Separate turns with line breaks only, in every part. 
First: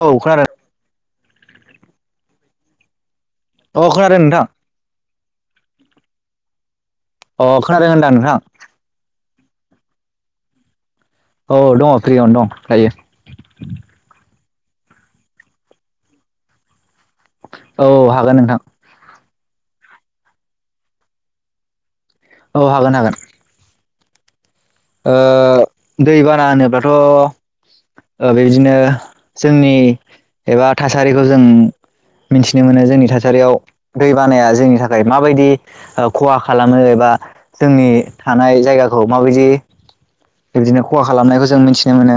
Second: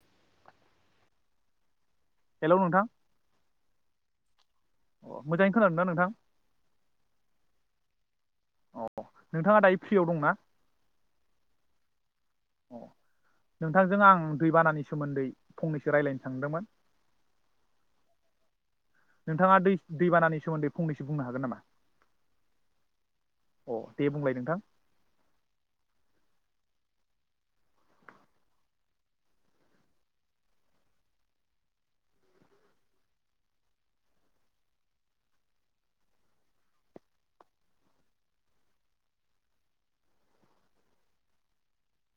औ खोनादों
हेल नोंथां
अ खोनादों नोंथां
अ मोजाङैनो खोनादों ना नोंथां
अ खोनादों होनदां नोंथां
औ नोंथाङा दायो फ्रियाव दंना
औ दङ फ्रियावनो दं दायो
दैबानानि सोमोन्दै फंनैसो रायज्लायनो सानदोंमोन
औ हागोन नोंथां
नोंथाङा दै दैबानानि सोमोन्दै फंनैसो बुंनो हागोन नामा
औ हागोन हागोन
अ दे बुंलाय नोंथां
ओ दै बाना होनोब्लाथ ओ बेदिनो जोंनि एबा थासारिखौ जों मिन्थिनो मोनो जोंनि थासारियाव दै बानाया जोंनि थाखाय माबायदि खहा खालामो एबा जोंनि थानाय जायगाखौ माबायदि बेबदिनो खहा खालामनायखौ जों मिथिनो मोनो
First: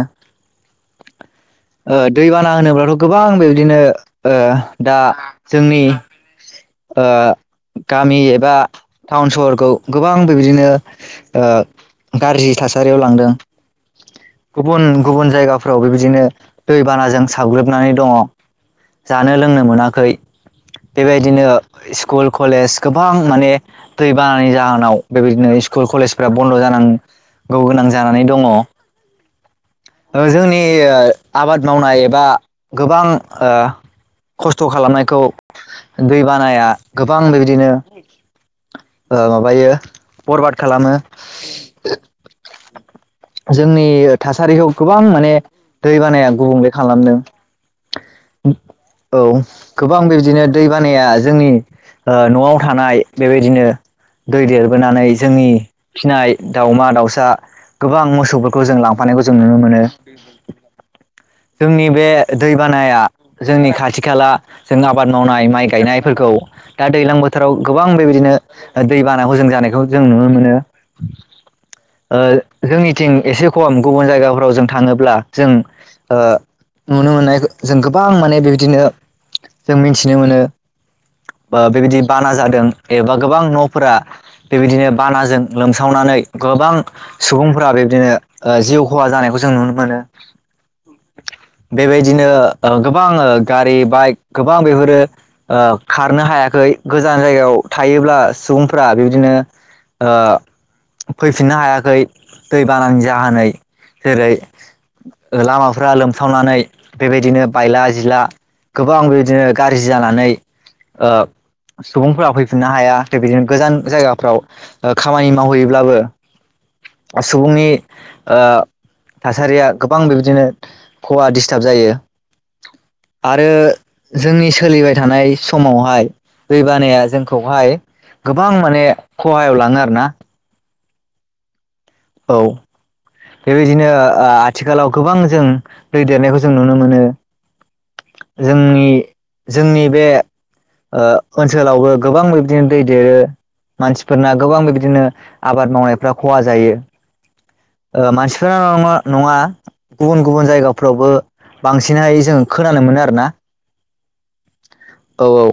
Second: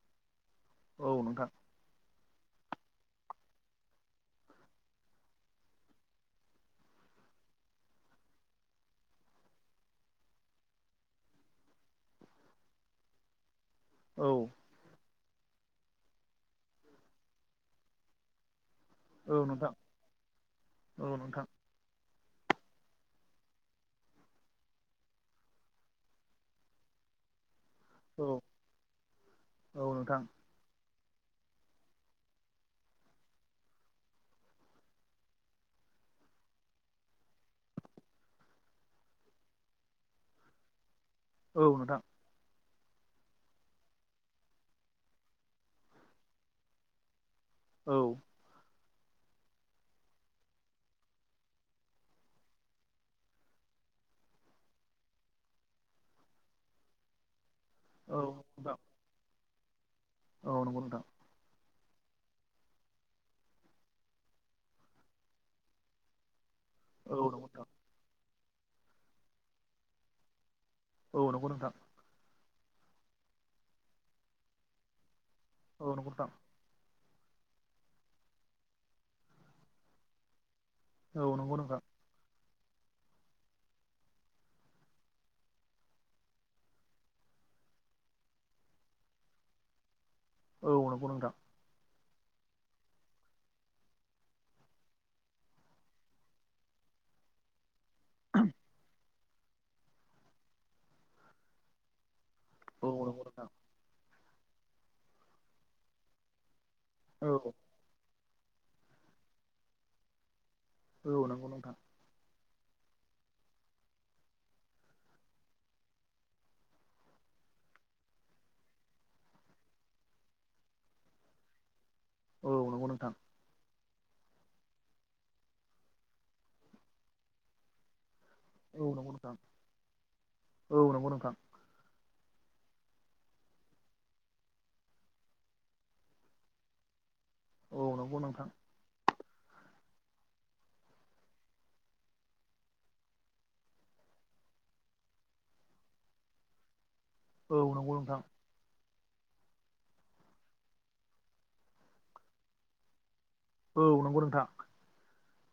औ नोंथां
ओ दैबाना होनोब्लाथ गोबां बेबदिनो ओ दा जोंनि ओ गामि एबा टाउन सहरखौ गोबां बेबदिनो ओ गाज्रि थासारियाव लांदों गुबुन गुबुन जायगाफोराव बेबायदिनो दैबानाजों साग्लोबनानै दङ जानो लोंनो मोनाखै बेबायदिनो स्कुल कलेज गोबां माने दै बानानि जाहोनाव बेबायदिनो स्कुल कलेजफ्रा बन्द जानां गौ गोनां जानानै दङ ओ जोंनि आबाद मावनाय एबा गोबां ओ खस्थ खालामनायखौ दै बानाया गोबां बेबायदिनो ओ माबायो बरबाद खालामो
औ नोंथां।
जोंनि ओ थासारिखौ गोबां माने दै बानाया गुबुंले खालामदों।
औ।
औ गोबां बेबदिनो दै बानाया जोंनि ओ नवाव थानाय बेबायदिनो दै देरबोनानै जोंनि फिनाय दाावमा-दाउसा गोबां मोसौफोरखौ जों लांफानायखौ जों [unintelligible] माने
औ नंगौ नोंथां।
जोंनि बे दैबानाया जोंनि खाथि-खाला जों आबाद मावनाय माइ गायनायफोरखौ दा दैज्लां बोथोराव गोबां रैबायदिनो दैबाना हजों जानायखौ जों नुनो मोनो।
औ नंगौ नोंथां।
ओ जोंनिथिं एसे खम गुबुन जायगाफ्राव जों थाङोब्ला जों ओ नुनो मोननाय जों गोबां माने बेबायदिनो जों मिथिनो मोनो। बा बेबायदि बाना जादों। एबा गोबां नफोरा बेबायदिनो बानाजों लोमसावनानै गोबां सुबुंफोरा बेबायदिनो ओ जिउ खहा जानायखौ जो जों नुनो मोनो।
औ नंगौ नोंथां।
बेबायदिनो ओ गोबां ओ गारि बाइक गोबां बेफोरो ओ खारनो हायाखै गोजान जायगायाव थायोब्ला सुबुंफोरा बेबादि बिदिनो ओ फैफिननो हायाखै। दैबानानि जानानै जेरै ओ लामाफ्रा लोमसावनानै बेबायदिनो बायला जिला गोबां बिदिनो गाज्रि जानानै ओ सुबुंफोरा फै फुनो हाया बिदिनो गोजान जायगाफ्राव ओ खामानि मावहैयोब्लाबो सुबुंनि ओ थासारिया गोबां बिबदिनो खहा दिसथाब जायो। आरो जोंनि सोलिबाय थानाय समावहाय दैबानाया जोंखौहाय गोबां माने खहायाव लाङो आरो ना।
औ नंगौ नोंथां।
औ बेबायदिनो ओ आथिखालाव गोबां जों दै देरनायखौ जों नुनो मोनो। जोंनि जोंनि बे ओ ओनसोलावबो गोबां बिबदिनो दै देरो मानसिफोरना गोबां बिबदिनो आबाद मावनायफ्रा खहा जायो। ओ मानसिफोराङा नङा गुबुन गुबुन जायगाफ्रावबो बांसिनहाय जोंङो खोनानो मोनो आरोना
औ नंगौ नोंथां
औ औ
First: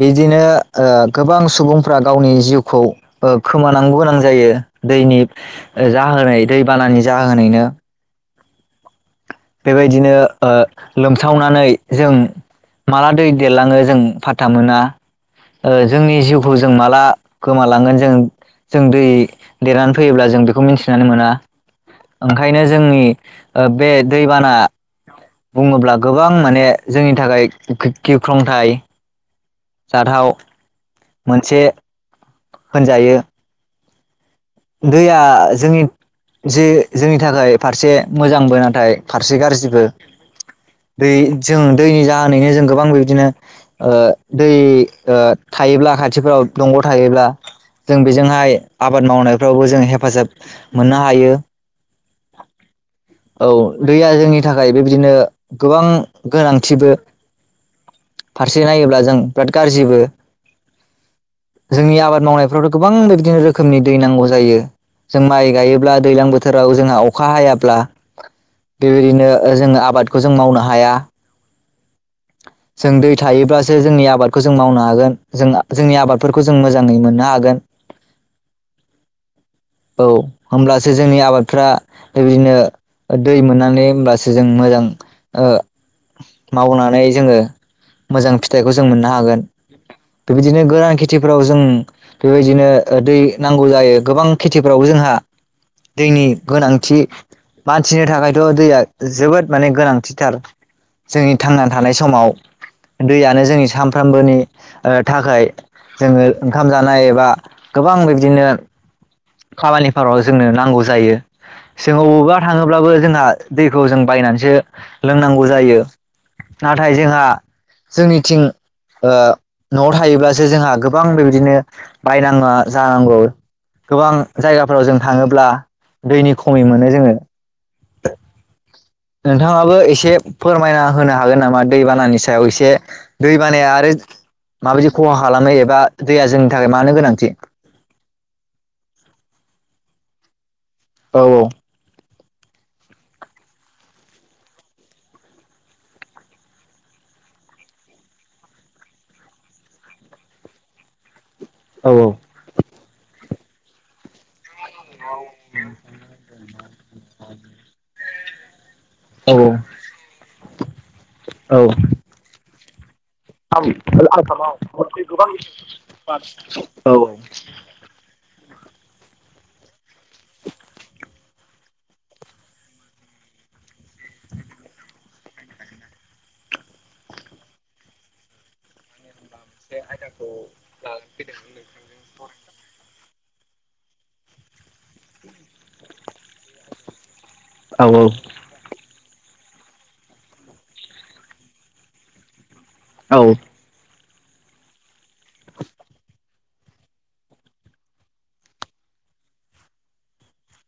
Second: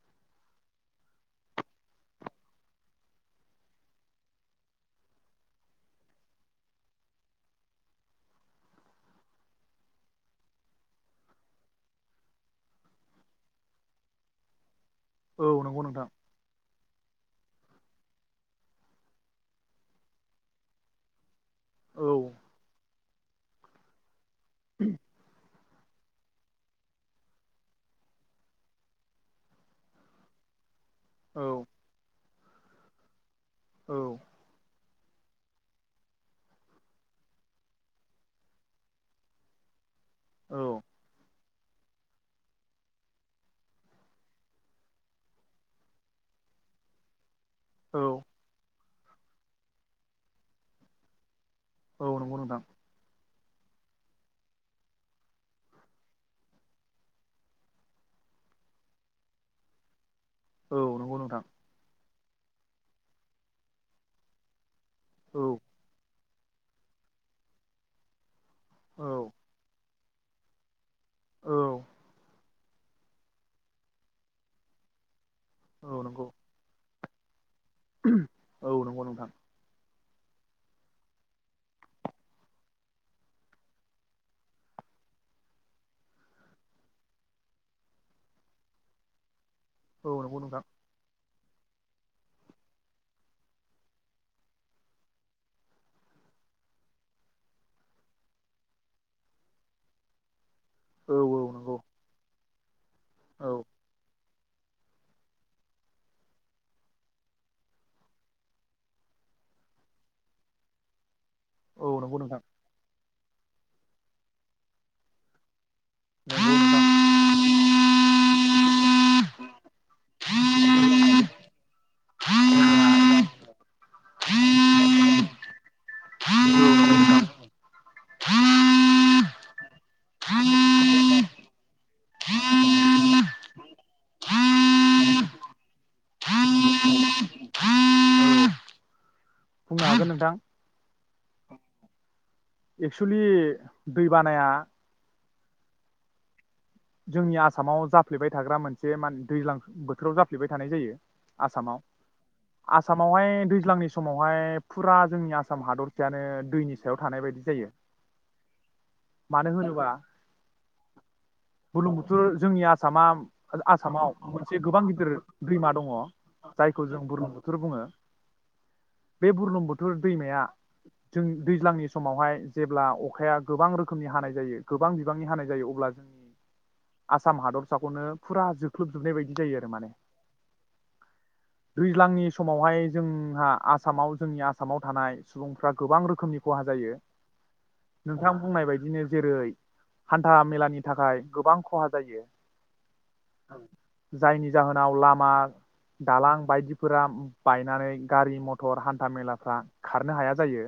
बिदिनो ओ गोबां सुबुंफ्रा गावनि जिउखौ ओ खोमानांगौ गोनां जायो दैनि ओ जाहोनाय दैबानानि जाहोनैनो बेबायदिनो ओ लोमसावनानै जों माला दै देरलाङो जों फाथा मोना। ओ जोंनि जिउखौ जों माला गोमालांगोन जों जों दै देरनानै फैयोब्ला जों बेखौ मिथिनानै मोना। ओंखायनो जोंनि बे दैबाना बुङोब्ला गोबां माने जोंनि थाखाय गिख्रंथाइ सारहाव मोनसे होनजायो।
औ
दैया जोंनि ज जोंनि थाखाय फारसे मोजांबो नाथाय फारसे गाज्रिबो दै जों दैनि जाहोनैनो जों गोबां बिबदिनो दै थायोब्ला खाथिफोराव दंग' थायोब्ला जों बेजोंहाय आबाद माव फोरावबो जोंङ हेफाजाब मोननो हायो।
औ नंगौ नदां
औ दैया जोंनि थाखाय बेबायदिनो गोबां गोनांथिबो फारसे नायोब्ला जों बिराद गाज्रिबो जोंनि आबाद मावनायफ्रावथ' गोबां बेदिनो रोखोमनि दै नांगौ जायो। जायो जों माइ गायोब्ला दैज्लां बोथोर बोथोराव जोंहा अखा हायाब्ला बेबायदिनो जोङो आबाद खौ जों मावनो हाया। जों दै थायोब्लासो जोंनि आबादखौ जों मावनो हागोन। जों जोंनि आबादफोरखौ जों मोजाङै मोनो। ना हागोन
औ नंगौ नोंथां
औ होमब्लासो जोंनि आबादफ्रा बेबायदिनो दै मोननानै होमब्लासो जों मोजां ओ मावनानै नानै जोङो मोजां फिथाइखौ जों मोननो हागोन। बेबायदिनो गोरां खेथि फोराव जों बेबायदिनो ओ दै नांगौ जायो गोबां खेथिफ्रावबो जोंहा दैनि गोनांथि मानसिनो थाखायथ' दैया जोबोद माने गोनांथिथार। जोंनि थांनान समाव दैयानो जोंनि सानफ्रामबोनि ओ थाखाय जोङो ओंखाम जानाय एबा गोबां बिबदिनो खामानिफोराव जोंनो नांगौ जायो। जो अबावबा थाङोब्लाबो जोंहा दैखौ जों बायनानैसो लोंनांगौ जायो। नाथाय जोंहा जोंनिथिं ओ न'आव थायोब्लासो जोंहा गोबां बेबायदिनो बायनाङा जानांगौ। गोबां जायगाफोराव जों थाङोब ब्ला दैनि खमै मोनो जोङो नोंथाङाबो एसे फोरमायना होनो हागोन नामा दैबानानि सायाव एसे
बुंनो
दै बानाया आरो माबायदि खहा खालामो एबा दैया जोंनि थाखाय मानो गोनांथि?
हागोन नोंथां
औ औ
एक्सुलि दै बानाया जोंनि आसामाव जाफ्लेबाय थाग्रा मोनसे माने दैज्लां बोथोराव जाफ्लेबाय थानाय जायो। आसामाव
औ
आसामावहाय दैज्लांनि समावहाय फुरा जोंनि आसाम हादरसायानो दैनि सायाव थानाय बायदि जायो।
औ
मानो होनोबा
औ
बुरलुंबुथुर जोंनिया आसामा आसामाव मोनसे गोबां गिदिर दैमा दङ
औ
जायखौ जों बुरलुंबुथुर बुङो। बे बुरलुंबुथुर दैमाया जों दैज्लांनि समावहाय जेब्ला अखाया गोबां रोखोमनि हानाय जायो गोबां बिबांनि हानाय जायो अब्ला आसाम हादरसाखौनो फुरा जोख्लोबजोबनाय बायदि बिदि जायो आरो माने दैज्लांनि समावहाय जोंहा आसामाव जोंनि आसामाव थानाय सुबुंफ्रा गोबां रोखोमनि खहा जायो।
औ
नोंथां बुंनाय बायदिनो जेरै हान्था मेलानि थाखाय गोबां खहा जायो।
औ
जायनि जाहोनाव लाम मा दालां बायदिफोरा बायनानै गारि मथर हान्था मेलाफ्रा खारनो हाया जायो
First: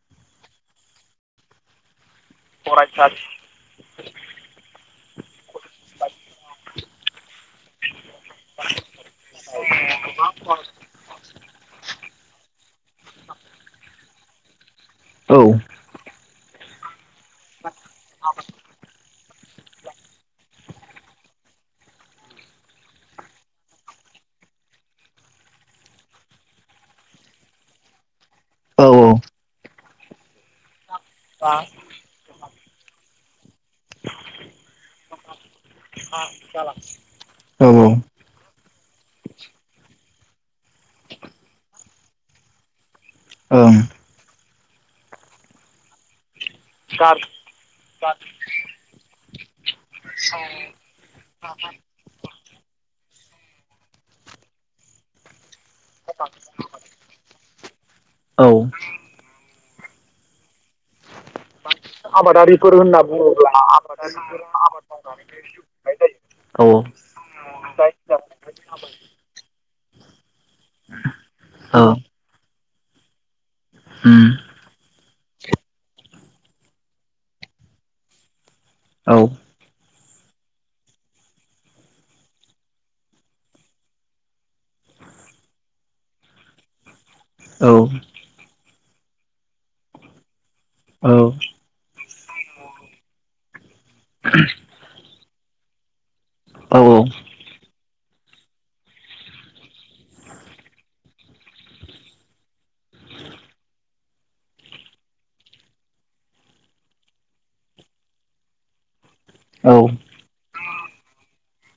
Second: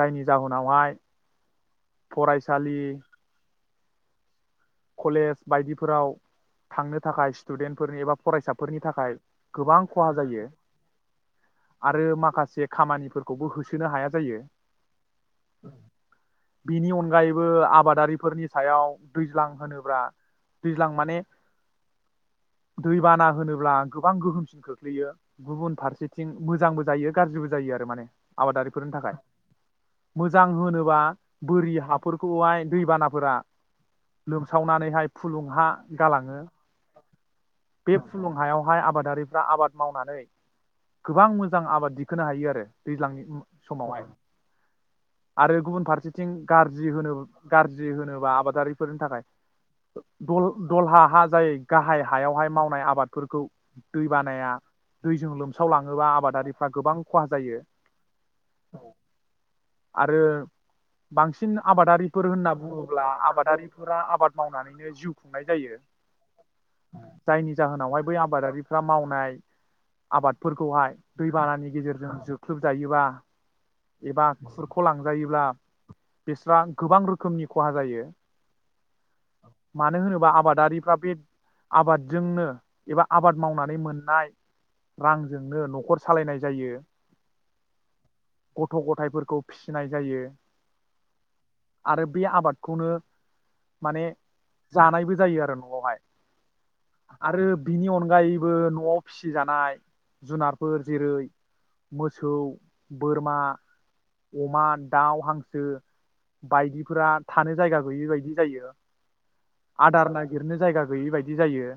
जायनि जाहोनावहाय फरायसालि
बुजियाखै
कलेज बायदिफोराव थांनो थाखाय स्टुडेन्टफोरनि एबा फरायसाफोरनि थाखाय गोबां खहा जायो आरो माखासे खामानिफोरखौबो होसोनो हाया जायो।
औ।
बिनि अनगायै बो आबादारिफोरनि सायाव दैुज्लां। होनोब्ला दैज्लां माने दैबाना होनोब्ला गोबां गोहोमसिन खोख्लैयो गुबुन फारसेथिं मोजांबो जायो गाज्रिबो जायो आरो माने। आबादारिफोरनो थाखाय। मोजां होनोबा बोरि हाफोरखौहाय दैबानाफोरा लोमसावनानैहाय फुलुंङ हा गालाङो बे फुलुं हायावहाय आबाद। आादारिफ्रा आबाद मावनानै गोबां मोजां आबाद। खोनो हायो आरो। दैज्लांनि समावहाय। आरो गुबुन फारसेधि। जों गाज्रि होन गाज्रि होनोबा आबादारि फोरनि थाखाय दलहा हा जाय गाहाय हायावहाय मावनाय आबाद फोरखौ दै बानाया दैजों लोम बुस्रावलाङोबा आबादारिफ्रा गोबां खहा जायो। आरो। बांसिन आबादारिफोर होनना बुङोब्ला आबादारि। फोरा आबाद मावनानैनो जिउ खुंनाय जायो जायनि जाहोनावहाय बै आबादारिफ्रा मावनाय आबादफोरखौहाय दैबानानि
औ
गेजेरजों जोख्लोब जायोबा। एबा खुरख' लांजायोब्ला बेस्रा गोबां रोखोमनि खहा जायो। मानो होनोब बा आबादारिफ्रा बे आबादजोंनो एबा आबाद मावनानै मोननाय रांजोंनो न'खर सालायनाय जायो।
औ।
गथ' गथायफोरखौ फिसिनाय जायो।
औ।
आरो बे आबादखौनो माने जानायबो जायो आरो न'। बहाय। आरो बिनि अन अनगायैबो न'आव फिसिजानाय जुनारफोर जेरै मोसौ बोरमा अमा दाउ हांसो बायदिफोरा थानो जायगा गैयि बायद नो जायो आदार नागिरनो जायगा गैयि बायदि जायो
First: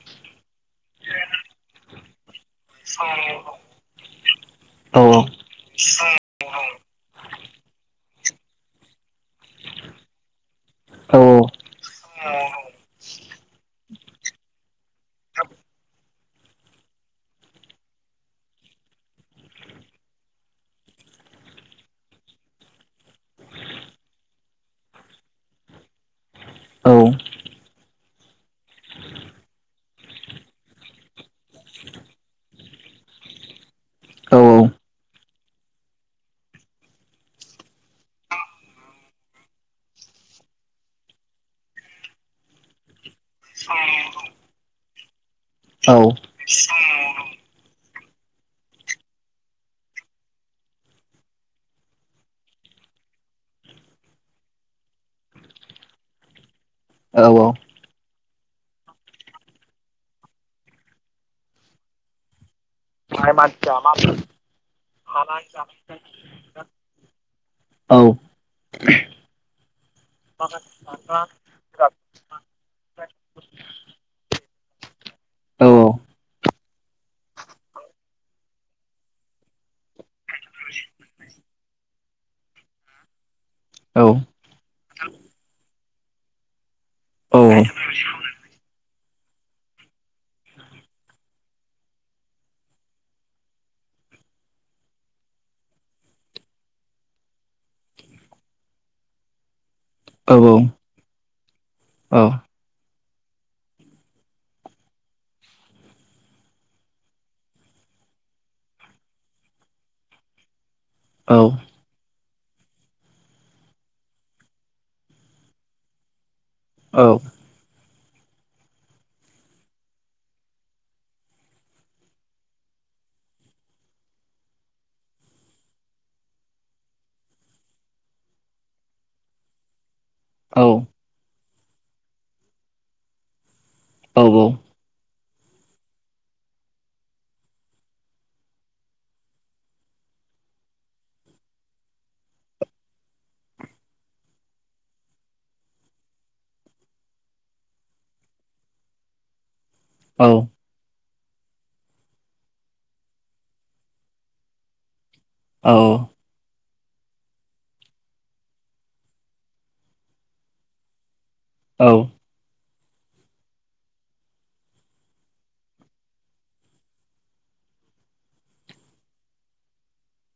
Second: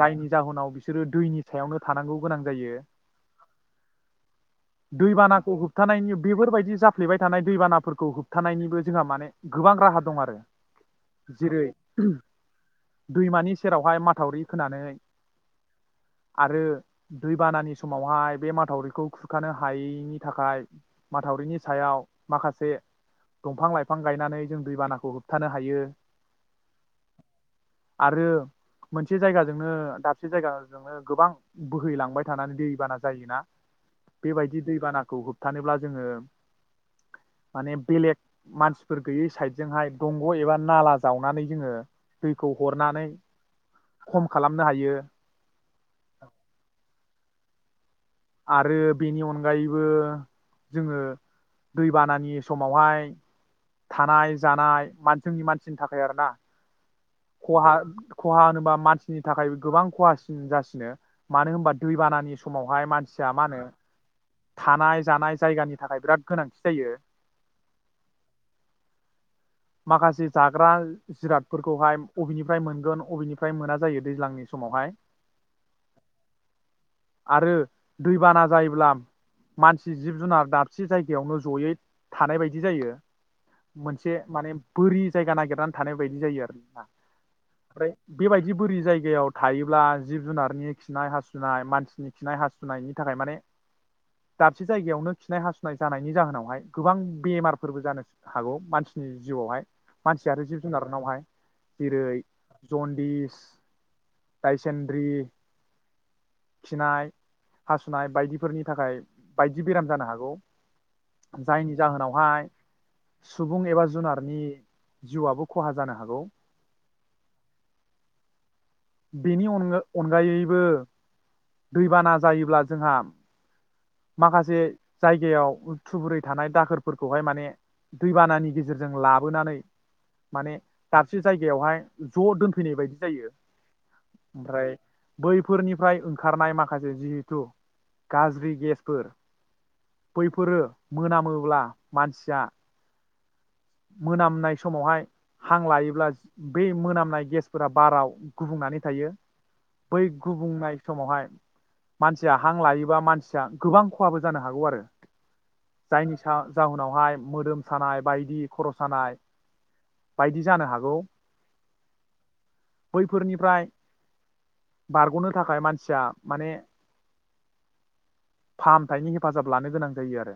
जायनि जाहोनाव बिसोरो दैनि सायावनो थानांगौ। गोनां जायो दैबानाखौ होबथानायनि बेफोरबायदि जाफ्लेबाय थानाय दैबानाफोरखौ होब थानायनिबो जोंहा माने गोबां राहा। दं आरो। जेरै दैमानि सेरावहाय मा। माथावरि खोनानै आरो दैबानानि समावहाय बे माथावरिखौ खुरखानो हायैनि थाखाय माथावरिनि सायाव माखासे दंफां लाइफां गायनानै जों दैबाना। खौ होबथानो हायो आरो मोनसे जायगाजोंनो दाबसे जायगाजोंनो गोबां बोहैलांबाय थानानै दैबाना जायोना बेबायदि दैबानाखौ होबथानोब्ला जोङो माने बेलेग मानसिफोर गैयै साइदजोंहाय। दंग' एबा नाला जावनानै जोङो दैखौ हरनानै खम खालामनो हायो। आरो बेनि अनगायैबो जोङो दैबानानि समावहाय थानाय जानाय जोंनि मानसिनि थाखाय आरोना खहा खहा होनोबा मानसिनि थाखाय गोबां खहासिन जासिनो मानो होनबा दैबानानि समावहाय मानसि।
[unintelligible]
थानाय जानाय जायगानि थाखाय बिराद गोनांथि जायो। माखासे जाग्रा जिरादफोरखौहाय फहिनि। -बेनिफ्राय अबेनिफ्राय मोना जायो दैज्लांनि समावहाय आरो दैबाना जायोब्ला मानसि जिब जुनार दाबसे जायगायावनो जयै थानाय बायदि जायो मोनसे। माने बोरि जायगा नागिरनानै थानाय बायदि जायो आरोना ओमफ्राय बेबायदि बोरि जायगायाव थायोब्ला जिब जुनारनि खिनाय हासुनाय मानसिनि खिनाय हासुनायनि थाखाय माने दाबसे जायगायावनो खिनाय हासुनाय जानायनि जाहोनावहाय गोबां बेमारफोरबो जानो हागौ मानसि। नि जिउआवहाय मानसि आरो जिब जुनारनावहाय जेरै जनदिस दायसेद्रि खिनाय हासुनाय बायदिफोरनि थाखाय बायदि बेराम जानो हागौ। जायनि जाहोनाव। हाय सुबुं एबा जुनारनि जिउआबो खहा जानो हागौ।
औ।
बेनि अन अनगायैबो दैबाना जायोब्ला जोंहा माखासे जायगायाव थुबुरै थानाय दाखोरफोरखौहाय माने दैबानानि गेजेरजों लाबोनानै। माने। जायगायावहाय ज' दोनफैनाय बायदि जायो। ओमफ्राय। बैफोरनिफ्राय ओंखारनाय माखासे जिहेथु गाज्रि गेसफोर बैफोरो मोनामोब्ला मानसिया। मोनामनाय समावहाय हां लायोब्ला बै मोनामनाय गेसफोरा बाराव गुबुंनानै थायो। बै गुबुंनाय। समावहाय मानसिया हां लायोबा मानसिया गोबां खहाबो जानो हागौ आरो। जाइनि सान। जाउनावहाय मोदोम सानाय बायदि। खर' सानाय बायदि जानो हागौ।
औ।
बैफोरनिफ्राय बारग'नो थाखाय मानसिया माने फाहामथायनि हेफाजाब लानो गोनां जायो आरो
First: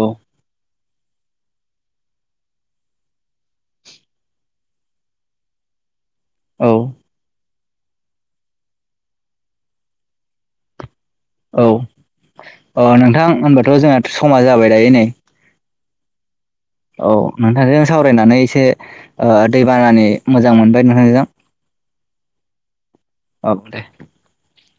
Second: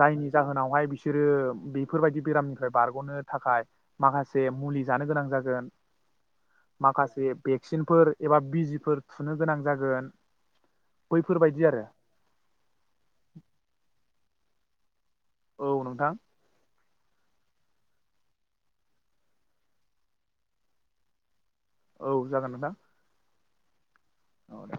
जायनि जाहोनावहाय बिसोरो बेफोरबायदि बेरामनिफ्राय बारग'नो थाखाय माखासे मुलि जानो गोनां जागोन।
औ
माखासे। भेक्सिनफोर एबा बिजिफोर थुनो गोनां जागोन। बैफोरबायदि आरो।
ओ नोंथां होनबाथ' जोंहा। समा जाबाय दायो नै।
औ नोंथां।
औ नोंथांजों सावरायनानै एसे ओ दैबानानि मोजां मोनबाय नोंथांजों।
औ जागोन नोंथां।
औ दे।
औ दे